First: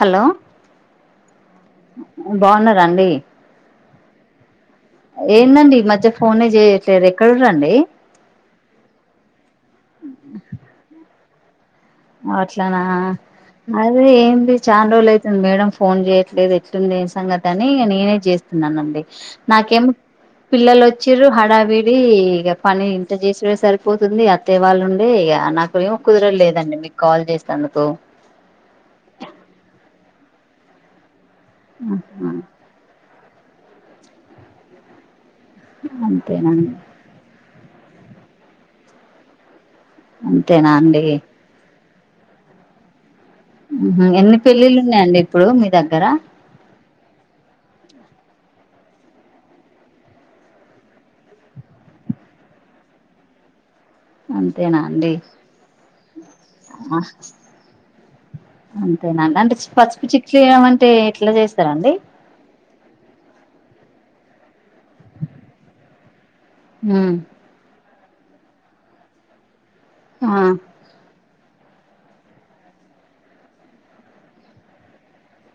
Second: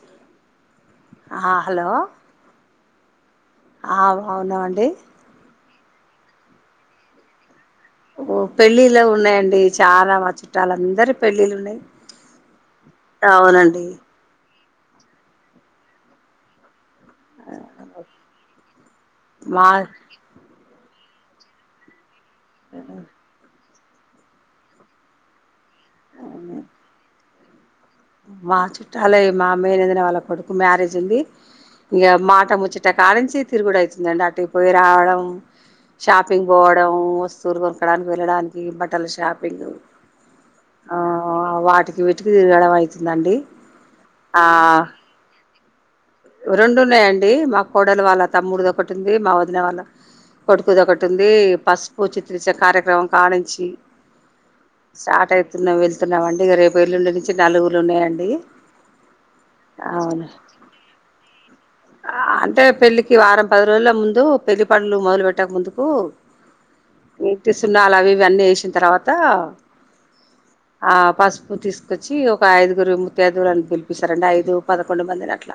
Hello ఆ hello బా ఉన్నరా అండీ ఆ బావున్నాం అండి ఏందండి ఈ మధ్య ఫోనే జేయట్లేదు ఎక్కరుర్రండీ ఓ పెళ్ళిళ్ళ ఉన్నాయండి చాలా మా చుట్టాలు అందరి పెళ్ళిళ్ళు ఉన్నయ్ అట్లనా అదే ఏంది చాన్ రోల్లు అయితుంది మేడం ఫోన్ జేయట్లేదు ఎట్టుందేస్ సంగతి అని నేనే జేస్తున్నానండి మా నాకేం పిల్లలు వచ్చిరు హడావిడి ఇగ పని ఇంట జేసిరేసారు పోతుంది అత్తే వాళ్ళు ఉండి ఇగ నాకు ఏం కుదరలేదండి మీకు కాల్ చేస్తేందుకు మా చుట్టాలే మా మేనేజెర్ వాళ్ళ కొడుకు మ్యారేజ్ ఉంది ఇగ మాట ముచ్చ ఇట్టకాలంచి తిరుగుడు అయితుందండి అటుకి పోయి రావడం షాపింగ్ అంతేనా పోవడం సూరు కొనకడానికి వెళ్ళడానికి బట్టల షాపింగ్ అంతేనా అండి ఆ వాటికి వెటికి తిరగడం అయితుందండి ఉహు ఎన్ని పెళ్ళిళ్లు ఉన్నాయండి ఇప్పుడు మీ దగ్గర రెండు ఉన్నాయండి మా కోడలు వాళ్ళ తమ్ముడుది ఒకటి ఉంది మా వదిన వాళ్ళ కొడుకుదొ ఒకటి ఉంది పసుపు చిత్రీచ కార్యక్రమం కానుంచి అంతేనా అండి స్టార్ట్ అయితున్నాం వెళ్తున్నాం అండి ఇగ రేపు ఏళ్లుండి నుంచి నలుగులు ఉన్నాయండి అంతేనండి అంటే పసుపు అవును చిట్లు ఇయడం అంటే ఎట్లా చేస్తరండి అంటే పెళ్లికి వారం పది రోజుల ముందు పెళ్లి పండ్లు మొదలు పెట్టక ముందుకు ఉ ఈ సున్నాలు అవి ఇవి అన్నీ వేసిన తర్వాత ఆ ఆ పసుపు తీసుకొచ్చి ఒక ఐదుగురి ముత్యదుగురుని పిలిపిస్తారండి ఐదు పదకొండు మందిని అట్ల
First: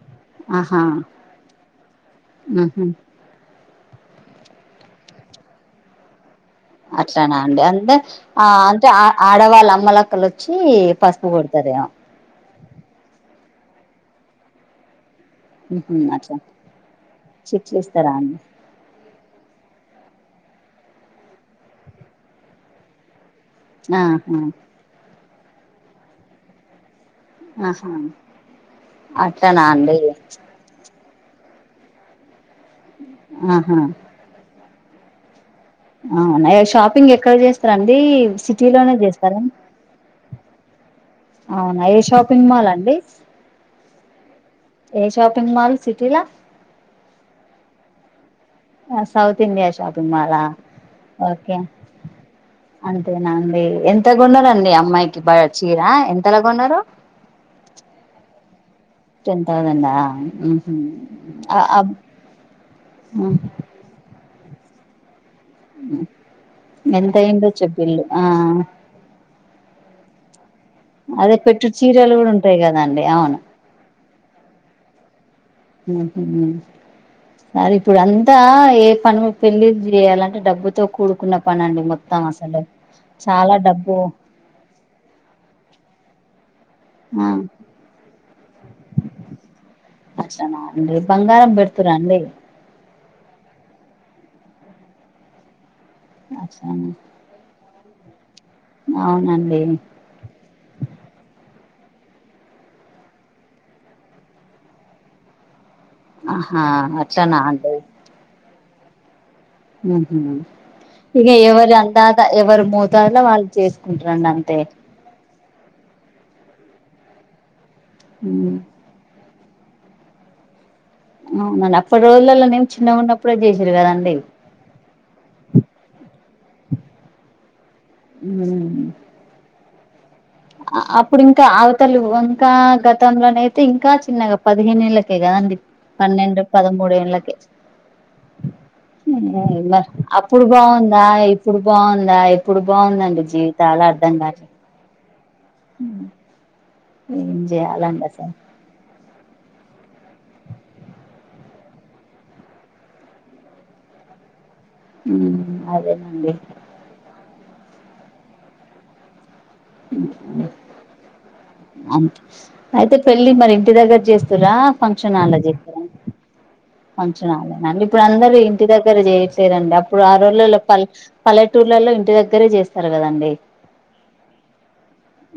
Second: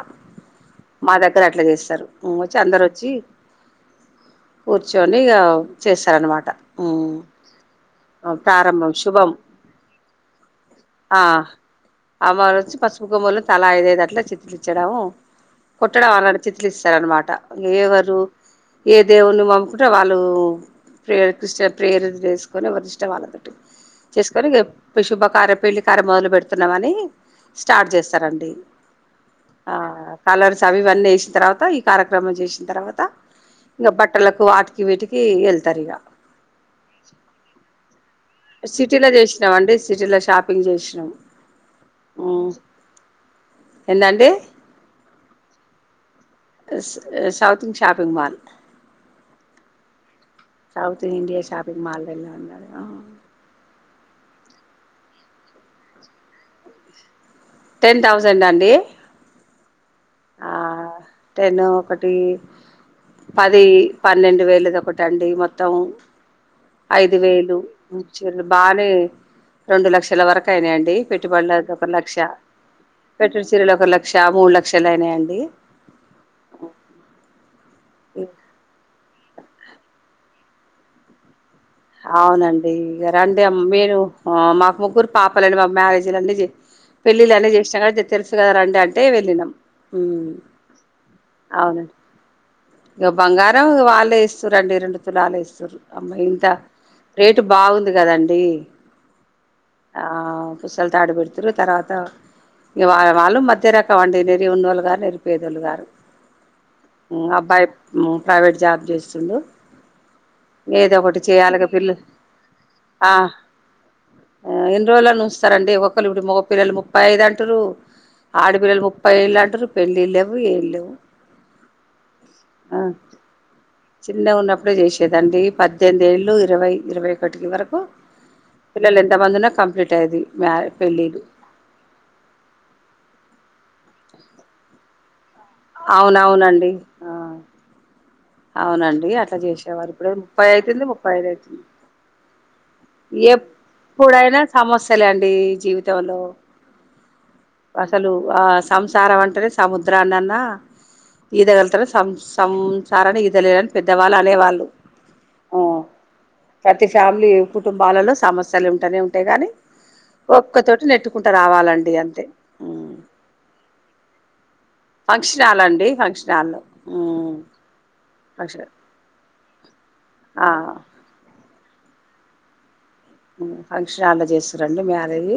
ఆహా మా దగ్గర అట్ల చేస్తరు వచ్చి అందరు ఉహు వచ్చి కూర్చొని ఇగ చేస్తారనమాట అట్లన అండి అంతె ఆ అంటే ప్రారంభం ఆ శుభం ఆడవాళ్ళ అమ్మలక్కలొచ్చి పసుపు కొడతారేమో అమ్మళ్ళు వచ్చి పసుపు కొమ్మని తలా ఐదు ఐదు అట్లా చిట్లిచ్చడము ఉహు కొట్టడం అట్లా అళని చిట్లిస్తారనమాట చిట్లు ఇస్తారా ఎవరు అండి ఏ దేవుణ్ని పమ్ముకుంటే వాళ్ళు ప్రేయ క్రిస్టియ ప్రేయర్ చేసుకుని వరి ఇష్టం వాళ్ళ ఆహా చేసుకొని శుభకార పెళ్లి కార మొదలు పెడుతున్నామని స్టార్ట్ ఆహా చేస్తారండి అట్లనా ఆ అండి కలర్స్ ఇవన్నీ వేసిన తర్వాత ఈ కార్యక్రమం చేసిన తర్వాత ఆహా ఇం బ ట్టలకు వాటికి వీటికి వెళ్తారు ఇగ అవున షాపింగ్ ఎక్కడ చేస్తారండి సిటీలోనే సిటీలో చేస్తారా చేసినాం అండి సిటీలో షాపింగ్ జేసినాం అవునా ఏ షాపింగ్ మాల్ అండి ఎంటండి ఏ షాపింగ్ మాల్ సిటీల సౌతింగ్ shopping mall south India shopping మాల సౌత్ ఇండియా షాపింగ్ మాల్ ఎలా ఉన్నారు అంతేనా అండి ఎంతగొన్నారు అండి అమ్మాయికి చీర ఎంతలగా కొన్నారు టెన్ థౌజండ్ అండి టెన్ తౌసండ్ ఆ ఆ ఉహు ఆ టెన్ అబ్ ఒకటి పది పన్నెండు వేలుది ఒకటండి మొత్తం ఎంత ఐదు వేలు అయిండొచ్చు బిల్లు ఆ ఇచ్చిర్రు బానే రెండు లక్షల వరకు అయినాయండి అదే పెట్టుబడులే పెట్టు ఒక చీరలు లక్ష కూడా ఉంటాయి కదండి పెట్ అవును సిరులు ఒక లక్ష మూడు లక్షలు అయినా అండి ఉహు సరే ఇప్పుడు అంతా ఏ పను పెళ్లిచేయాలంటే డబ్బుతో కూడుకున్న పని అండి మొత్తం అవును అసలు అండి ఇగ రండి చాలా మీరు డబ్బు ఆ మాకు ముగ్గురు పాపలండి మా మ్యారేజీలన్నీ జే ఆ పెళ్లిళ్లు అన్ని చేసినాం కద తెలుసు కదా రండి అంటే వెళ్ళినాం అక్షనా అండి బంగారం అవునండి పెడుతురా అండి ఇక బంగారం వాళ్లే ఇస్తారుండి రెండు తులాలు ఇస్తూరు అమ్మాయి ఇంత అట్లనా రేట్ బాగుంది కదా అండి అవునండి ఆ పుస్తల తాడు పెడుతురు తర్వాత ఇ వా వాళ్ళు మధ్య రకం అండి నేరి ఉన్నళ్ళు గారు నేరి పేదోళ్ళు గారు ఆహా అట్లా నా అండి ము ప్రైవేట్ జాబ్ చేస్తుండు ఉహు ఏదో ఒకటి ఇక చేయాలిగా ఎవరు పిల్ల ఆన్ దద్తా ఎవరు మోతాదులో వాళ్ళు చేసుకుంటారు అండి అంతే రోలను సునారండి ఒక్కళ్ళు మొపిల్లు ముప్పై ఐదు అంటారు ఆడపిల్లలు ముప్ ఫైళ్లు అంటారు పెళ్ళు లేవు ఏం లేవు ఉ నున్ అప్పటి రోజులలో నే చిన్నగా ఉన్నప్పుడే చేసిర్ కదా అండి ఇప్పుడే చేసిర్ అండి పద్దెనిమిది ఏళ్ళు ఇరవై ఇరవై ఒక్కటి వరకు ఉ తమందన కంప్లీట్ అయ్యేది మ్యారే అఅ పెళ్ళిళ్ళు అప్పుడు కా అవతిలువు వుంకా గతం లో నైతే ఇంకా చిన్నగా పదిహేనేళ్ళకే కధ అండి పన్నెండు పద అవునవునండి మూడు ఆ ఏళ్లకే అవునండి అట్లా నే మరి చేసేవారు ఇప్పుడు అప్పుడు ముప్పై అయితుంది బాగుందా ముప్పై ఐదు ఇప్పుడు అయితుంది బాగుందా ఇప్పుడు బాగుందండి జీవితాలు అర్థం కా కమస్యలే అండి జీవితంలో ఏం చేయాలండి అసలు ఆ సంసారం అంటేనే సముద్రానన్నా ఈద గలతారు సం సం సంసారాన్ని ఈదలేరని పెద్దవాళ్లు అనేవాళ్ళు ఉ అదే నండి తి ఫ్యామిలీ కుటుంబాలలో సమస్యలు ఉంటానే ఉంటాయి గాని ఒక్కతోటి నెట్టుకుంటా రావాలండి అంతే అయితే ఉమ్. పెళ్ళి మరి ఇంటి దగ్గర చేస్తురా హాల్లో ఫంక్షన్ హాల్ చేస్తారా అండి ఫంక్షన్ హాల్లో ఫంక్షన్ ఉమ్. హాల్ లోనా అండి ఇప్పుడు అందరు ఇంటి ఫంక్షన్ దగ్గర చేయట్లేదండి అప్పుడు ఆ రోజుల్లో పల్ పల్లెటూర్లలో ఇంటి దగ్గరే చేస్ తర్ కదా అండి ఉహ్ ఫంక్షన్ హాల్లో చేస్తారండి మ్యారేజ్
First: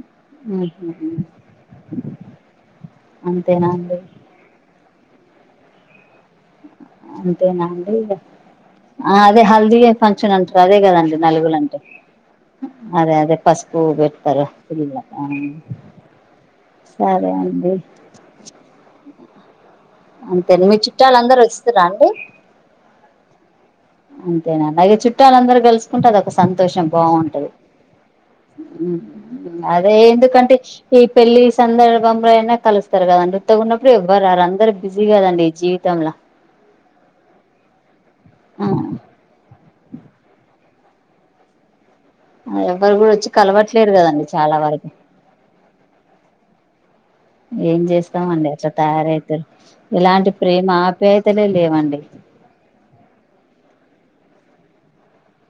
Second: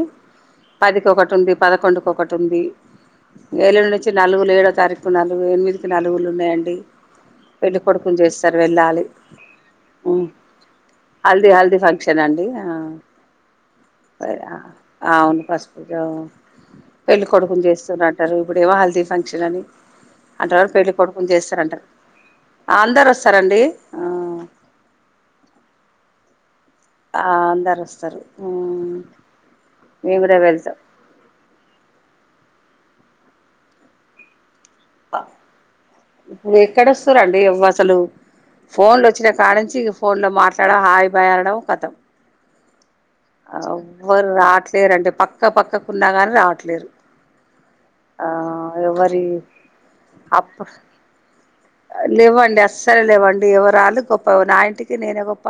పదికి ఒక్కటి ఉంది పదకొండు ఒక్ తుంది అంతేనా ఏళ్ల అండి నుంచి నలుగులు ఏడ తారీకు నలుగు ఎనిమిదికి నలుగులు ఉన్నాయండి అంతేనా పెళ్ళి అండి ఇగ కొడుకుని చేస్తారు వెళ్ళాలి ఆ అదే హల్దీ ఉ ఫంక్షన్ అంటారు అదే కదండి హల్ది నలుగులు హల్ది అంటే పన్ క్షన్ అండి అదే అదే పసుపు పెడతారు పెళ్లిళ్లలో అ అవును పసుపు సారే అండి పునా అంటారు ఇప్పుడేమో హల్దీ ఫంక్షన్ అని అంతేనా అంటారు మీ పెళ్లి కొడుకుని చుట్టాలందరూ చేస్తారంట వస్తుర్రా అండి అందరు వస్తారండి అంతేనా అ అలాగే చుట్టాల అందరు గలుసుకుంటె అదొక సంతోషం బాగుంటది అందరు వస్తారు అదే మేము కూడా ఎందుకంటే వెళ్తా ఈ పెళ్ళలి సందర్భం అయినా కలుస్తారు కదా ఉత్తగ ఉన్నప్పుడు ఎవ్వరు రారు అందరు బిజీ కదండి జీవితంలో ఇప్పుడు ఎక్కడ వస్తారండి అసలు ఫోన్లు వచ్చినా కాణ్ను నుంచి ఫోన్ లో మాట్లాడ హాయ్ భాయ్ అనడం కతం ఎవ్వరు కూడా వచ్చి కలవట్లేరు కదండి ఎవ్వరు చాలా వరకు రావట్లేరుంటే పక్క పక్కకున్నా కానీ రావట్లేరు ఏం ఆ చేస్తామండి అట్లా ఎవరి తయారవుతారు ఇలాంటి అప్పు ప్రేమ ఆప్యాయతలే లేవండి లేవండి అస్ సరేలేవండి ఎవరురాళ గొప్పవ నా ఇంటికి నేనే గొప్ప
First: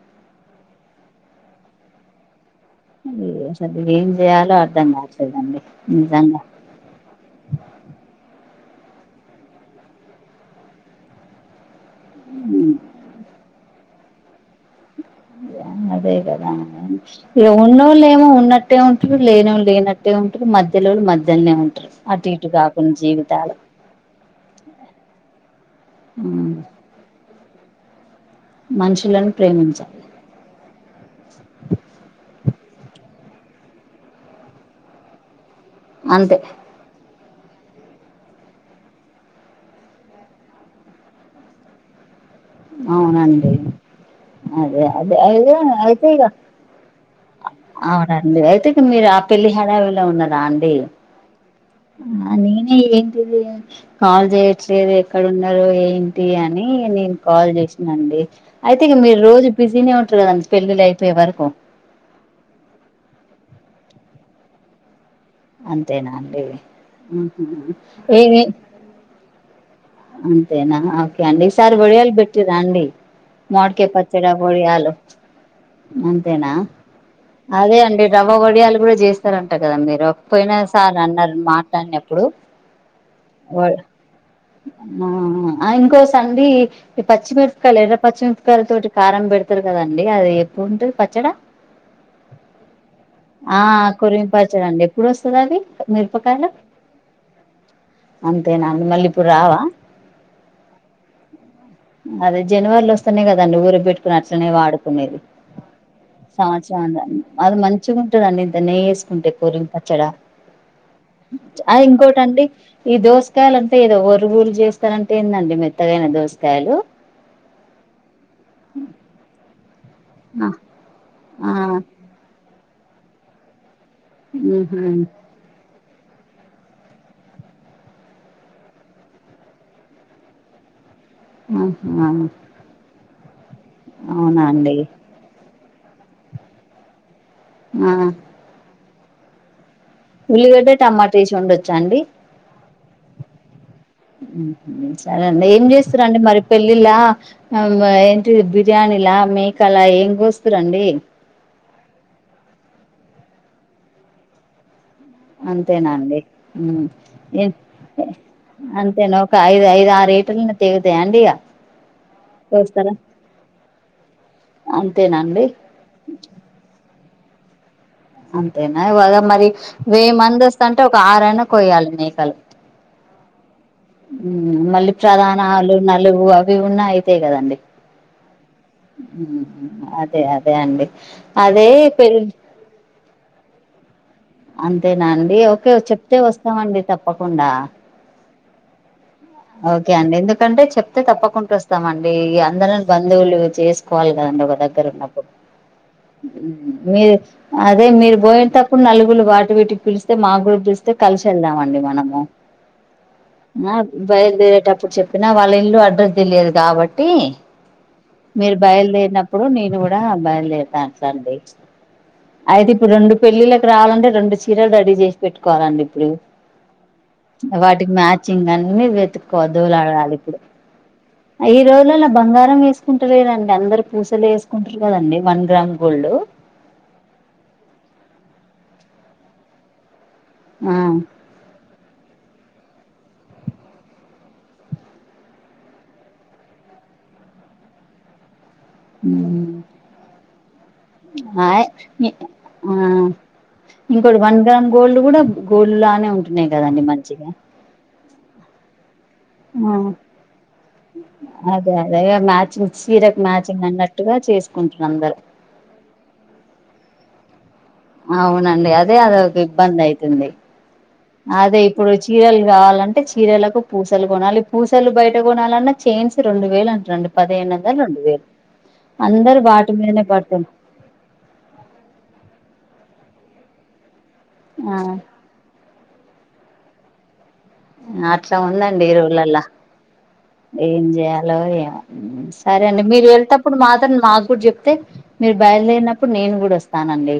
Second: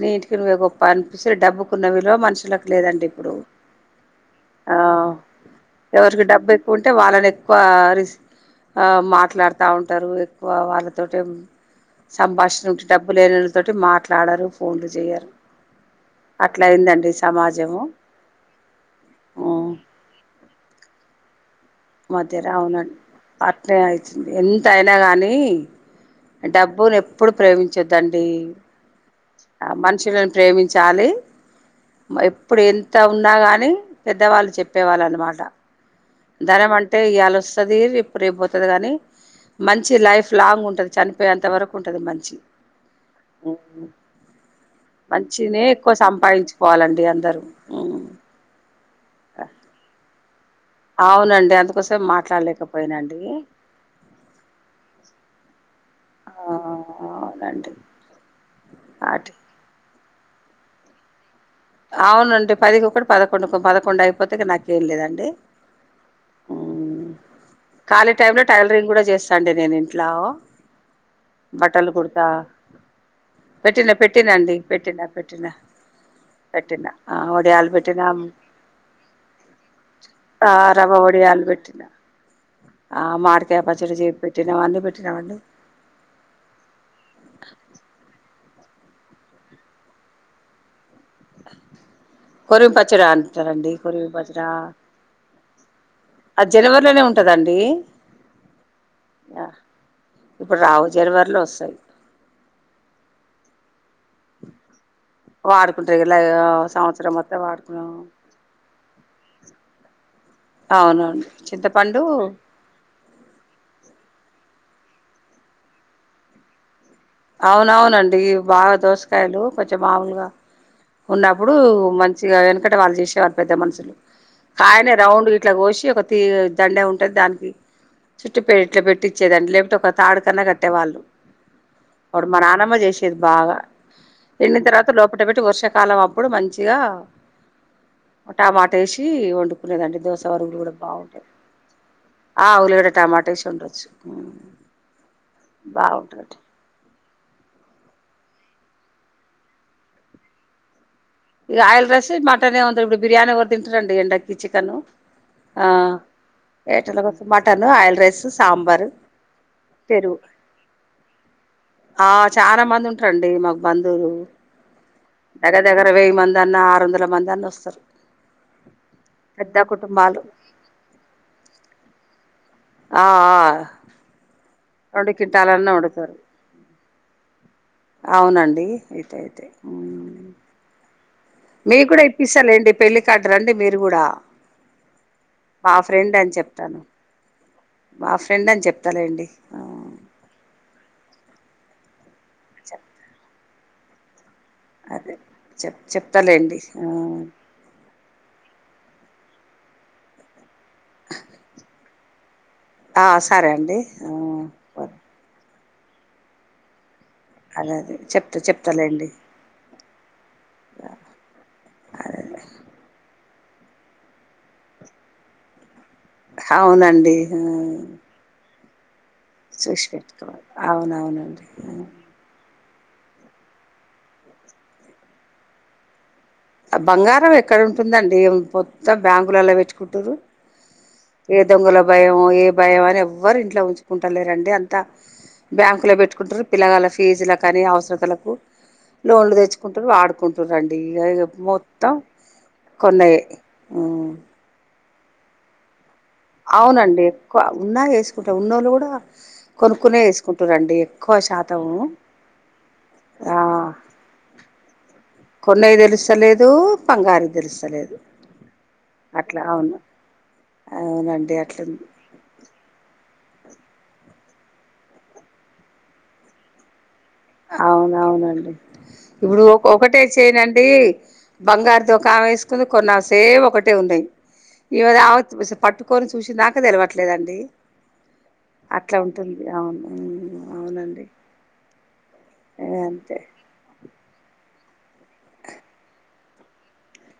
నీ ఇంటికి నువ్వే గొప్ప అనిపిస్తే డబ్బుకున్నవి విలోవ మనుషులకు లేదండి ఇప్పుడు అసలు ఏం చేయాలో ఆ అర్థం కావట్లేదండి ఎవరికి నిజంగా డెబ్బై ఉంటే వాళ్ళని ఎక్కువ రిస్ ఆ మాట్లాడుతా ఉంటారు ఎక్కువ వాళ్ళతోటే సంభాషణ ఇ డబ్బు లేన తోటి మాట్లాడారు ఫోన్లు చేయరు అదే కదా అట్లా అ అయిందండి ఇక సమాజము ఉన్నోళ్ళు ఏమో ఉన్నట్ అట్టే ఉంటారు లేని వాళ్ళు లేనట్టే ఉంటారు మధ్యలో వాళ్ళు మధ్యలోనే ఉంటారు అటు మధ్య ఇటు రా అవునండి కాకుండా జీవితాలు పట్నే అవుతుంది ఎంత అయినా కానీ డబ్బుని ఎప్పుడు ప్రేమించద్దండి మనుషులను ఆ ప్రేమించాలి మనుషుల ప్రేమించాలి ఎప్పుడు ఎంత ఉన్నా కానీ పెద్దవాళ్ళు చెప్పేవాళ్ళ అన్నమాట అంతే ధనం అంటే ఇయాల వస్తుంది రేప్పు రేపుపోతుంది కాని మంచి లైఫ్ లాంగ్ ఉంటుంది చనిపోయేంత వరకు ఉంటది మంచి అవునండి అదే అదే మంచినే అ ఎక్కువ అయితే ఈగ సంపాదించుకోవాలండి అందరూ అవున అయితే మీరు ఆ పెళ్లి హడావిలో ఉన్నారా అండి అవునండి అందుకోసం ఆ ననే మాట్లాడలేకపోయినండి ఎన్టిది కాల్ చేయట్లేదు ఎక్కడ ఉన్నారో ఏంటి ఆ అని నేను కాల్ అవునండి చేసినండి అయితే ఇక మీరు అట్ రోజు బిజీనే ఉంటారు కదండి పెళ్ళిళ్ళి అయిపోయే వరకు అవునండి పదికొక్కటి పదకొండు పదకొండు అయిపోతే నాకేం లేదండి అంతేనా అండి ఊహు ఏవి మీరు కూడా చేస్ సండే నేడి అంతేనా ఓకే అండి ఈ సారి ఒడియాల్ కుడతా బట్టరా అండి మోడ్కె పెట్టిన పచ్చడా పెట్టినండి ఒడియాలు పెట్టినా పెట్టినా అంతేనా పెట్టినా ఆ వడియాలు అదే అండి పెట్టినా రవ్వ వడియాలు కూడా చేస్తారంటారు కదా మీరు ఆ పోయినా రవ్వ సార్ అన్నారు వడియాలు పెట్టినా మాట్లాడిన ఎప్పుడు ఆ మామిడికాయ పచ్చడి చే పెట్టినామడి పెట్టినామండి ఆ ఇంకోస అండి ఈ పచ్చిమిరపకాయలు ఎర్ర పచ్చిమిరపకాయల తోటి కారం పెడతారు కదండి అది ఎప్పుడు ఉంటంది పచ్చడా కొరిమిపచ్చడా ఆ అంటారండి కొరివి కొరిమిపచ్చడా పచ్చడి అండి ఎప్పుడు వస్తది అది అది జనవరిలోనే ఉన్ ఉంటదండి అంతే న మళీ ప ఆ ఇప్పుడు రావు జరివరలో వస్తాయి అదే జనవరిలో వస్తన్నాయి కదండి ఊరికి పెట్టుకుని అట్లనే వాడు కునేది వాడుకుంటారు ఇలా సంవత్సరమంతా సంవత్సరం మొత్తం అది వాడుకున్నాం మంచిగా ఉంటదండి ఇంత నెయ్యి ఏ కుంటే కూరిం పచ్చడా అవునండి ఆ చింతపండు ఇంకోటండి ఈ దోసకాయలు అంత ఏదో వొరు బురు చేస్తారంటా ఏందండి మెత్తగైన దోసకాయలు అవునవునండి బాగా దోసకాయలు కొంచం మామూలుగా అ ఉన్నప్పుడు మంచిగా ఎనుకటి వాళ్ళు చేసేవారు పెద్ద మనుషులు ఉహు ఆయనే రౌండ్ ఇట్లా కోసి ఒక తీ దండే ఉంటది దానికి చుట్టు పె ఇట్లా పెట్టి ఇచ్చేదాని లేక్పోతే ఒక తాడు కన్నా కట్టేవాళ్ళు ఆహా అప్పుడు మా నానమ్మ చేసేది బాగా అవునా ఎండిన అండి తర్వాత లోపల పెట్టి వర్ష కాలం అప్పుడు మంచిగా ఆ టమాటా ఎసి వండుకునేదండి దో ఉల్లిగడ్డ టమాటా ఏసి వండొచ్చా అండి ఆ ఉల్లిగడ్డ టమాటా వేసి వండొచ్చు మ్మ్ఉమ్మ్ సరే అండి ఏం చేస్తారు అండి బాగుంటది మరి పెళ్ళిలా ఆ ఏంటిది బిర్యానీలా మేకాల ఏం కోస్తురండి ఇగ ఆయిల్ రస్సు మటనే ఉంది ఇప్పుడు బిర్యానీ ఎవరు తింటరండి ఎండకి చికెను అంతేనాండి ఉమ్మ్ కోసం ఎ మటన్ ఆయిల్ రైస్ సాంబారు అంతేనా ఒక ఐదు ఐదు ఆరు పెరుగు ఎటల్ను తెగుతాయండి ఇగ ఆ చానా మంది కోస్తారా ఉంటారండి మాకు బంధువులు అంతేనా అండి దగ్గర దగ్గ ర వేయి మందన్న ఆరు వందల మందన్న వస్తారు అంతేనా అగో మరి పెద్ద వెయ్యి కుటుంబాలు మంది వస్తుంటే ఒక ఆరైనా కోయాలి మేకలు ఆఆ మళ్ళీ చలానాలు నలుగు అవి ఉన్నా అయితాయి కదండీ అవునండి అయితే ఉమ్ అయితే అదే అదే అండి అదే మీక్కూడా పెళ్ ఇప్పిస్తాలెండి పెళ్లి కార్డు రండి మీరు కూడా అంతేనా అండి ఓకే మా ఫ్రెండ్ చెప్తే అని చెప్తాను వస్తామండి తప్పకుండా మా ఫ్రెండ్ అని చెప్తాలేండి ఆ, ఓకే అండి ఎందుకంటే చెప్తే తప్పకుంటా వస్తామండి అందరం చెప్ బంధువులు చేసుకోవాలి కదండి ఒక ద అదే గ్గరున్నప్పుడు చెప్ చెప్తాలేండి ఆ, మీరు అదే మీరు పోయేటప్పుడు నలుగులు వాటి వీటికి పిలిస్తే మాక్కూడా పిలి స్తే కలిసి ఎళ్దామండి మనము ఆ, సరే ఆ అండి బయలుదేే రేటప్పుడు వద్- చెప్పినా వాళ్ళ ఇల్లు అడ్రస్ తెలియదు కాబట్టి అదే అదే చెప్తా మీరు చెప్తాలేండి బయలుదేరిన ప్పుడు నేను కూడా బయలుదేరుతా అట్లండి అయితే ఇప్పుడు రెండు పెళ్ళిళ్ళకు రావాలంటే రెండు చీరలు రెడీ చేసి పెట్టుకోవాలండి ఇప్పుడు అవునండి ఆ, వాటికి మ్యాచింగ్ అని వెతు చూసిపెట్టుకోవాలి అవునవునండి ఈ ఉమ్ రోజులలో బంగారం ఎసుకుంటలేదండి అందరు పూసలే ఏసుకుంటుర్రు కదండి వన్ గ్రామ్ గోల్డ్ ఆ బంగారం ఎక్కడ ఉంటుందండి మొత్తం బ్యాంకులలో పెట్టుకుంటుర్రు ఆ ఏ దొంగల భయమో ఏ భయం అని ఎవ్వరు ఇంట్లో ఉంచుకుంటలేరండి అంతా బ్యాంకులో పెట్టుకుంటారు పిల్లగాల ఫీజుల కానీ అవసరతులకు లోన్లు తెచ్చుకుంటారు వాడుకుంటురండి ఇగ ఇగ ఆయ్ మొత్తం ఆ కొన్నయే ఇంకోటి వన్ గ్రామ్ గోల్డ్ కూడా గోల్డ్ లానే ఉం అవునండి ఎక్కువ ఉన్నా వేసుకుంట ఉన్నోళ్ళు కూడా ఆ కొనుక్కునే వేసుకుంటారండి ఎక్కువ అదే శాతము అదే ఇగ మ్యాచింగ్ సీరక్ ఆ మ్యాచింగ్ అన్నట్టు టుగా చేసుకుంటున్నా అందరు కొన్నయ తెలుసలేదు బంగారు తెలుసలేదు అవునండి అదే అదొక ఇబ్బంది అయితుంది అవునండి అదే అట్లుంది ఇప్పుడు చీరలు కావాలంటే చీరలకు పూసలు కొనాలి పూసలు బయట కొనాలన్నా చైన్స్ రెండు వేలు అంట రండి అవునవునండి అందరు ఇప్పుడు ఒక వాటి ఒకటే మీదనే పడుతుం చెనండి బంగారు దుకాం వేసుకుంది కొన్నాసేపు ఒకటే ఉన్నాయి ఆ ఈధ [unintelligible] పట్టుకొని చూసిందాక తెలివట్లేదండి అట్లా ఉందండి ఈ రోజులల్ల ఉమ్, ఏం అవునండి చేయాలో ఏమో సరే ఏ, అండి మీరు అంతే వెళ్తా ఇప్పుడు మాత్రం మాకు కూడా చెప్తే మీరు బయలుదేరినప్పుడు నేను కూడా వస్తానండి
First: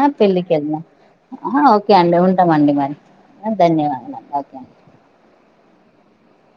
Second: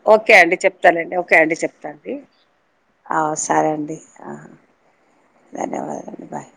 ఆ ఓకే పెళ్ళికి అండి వెళ్ళదాము చెప్తాలేండి ఓకే అండి ఆ ఓకే చెప్తాండి అండి ఉంటామండి మరి ఆ ధన్యవాదాలు ఓకే ధన్యవాదాలు బాయ్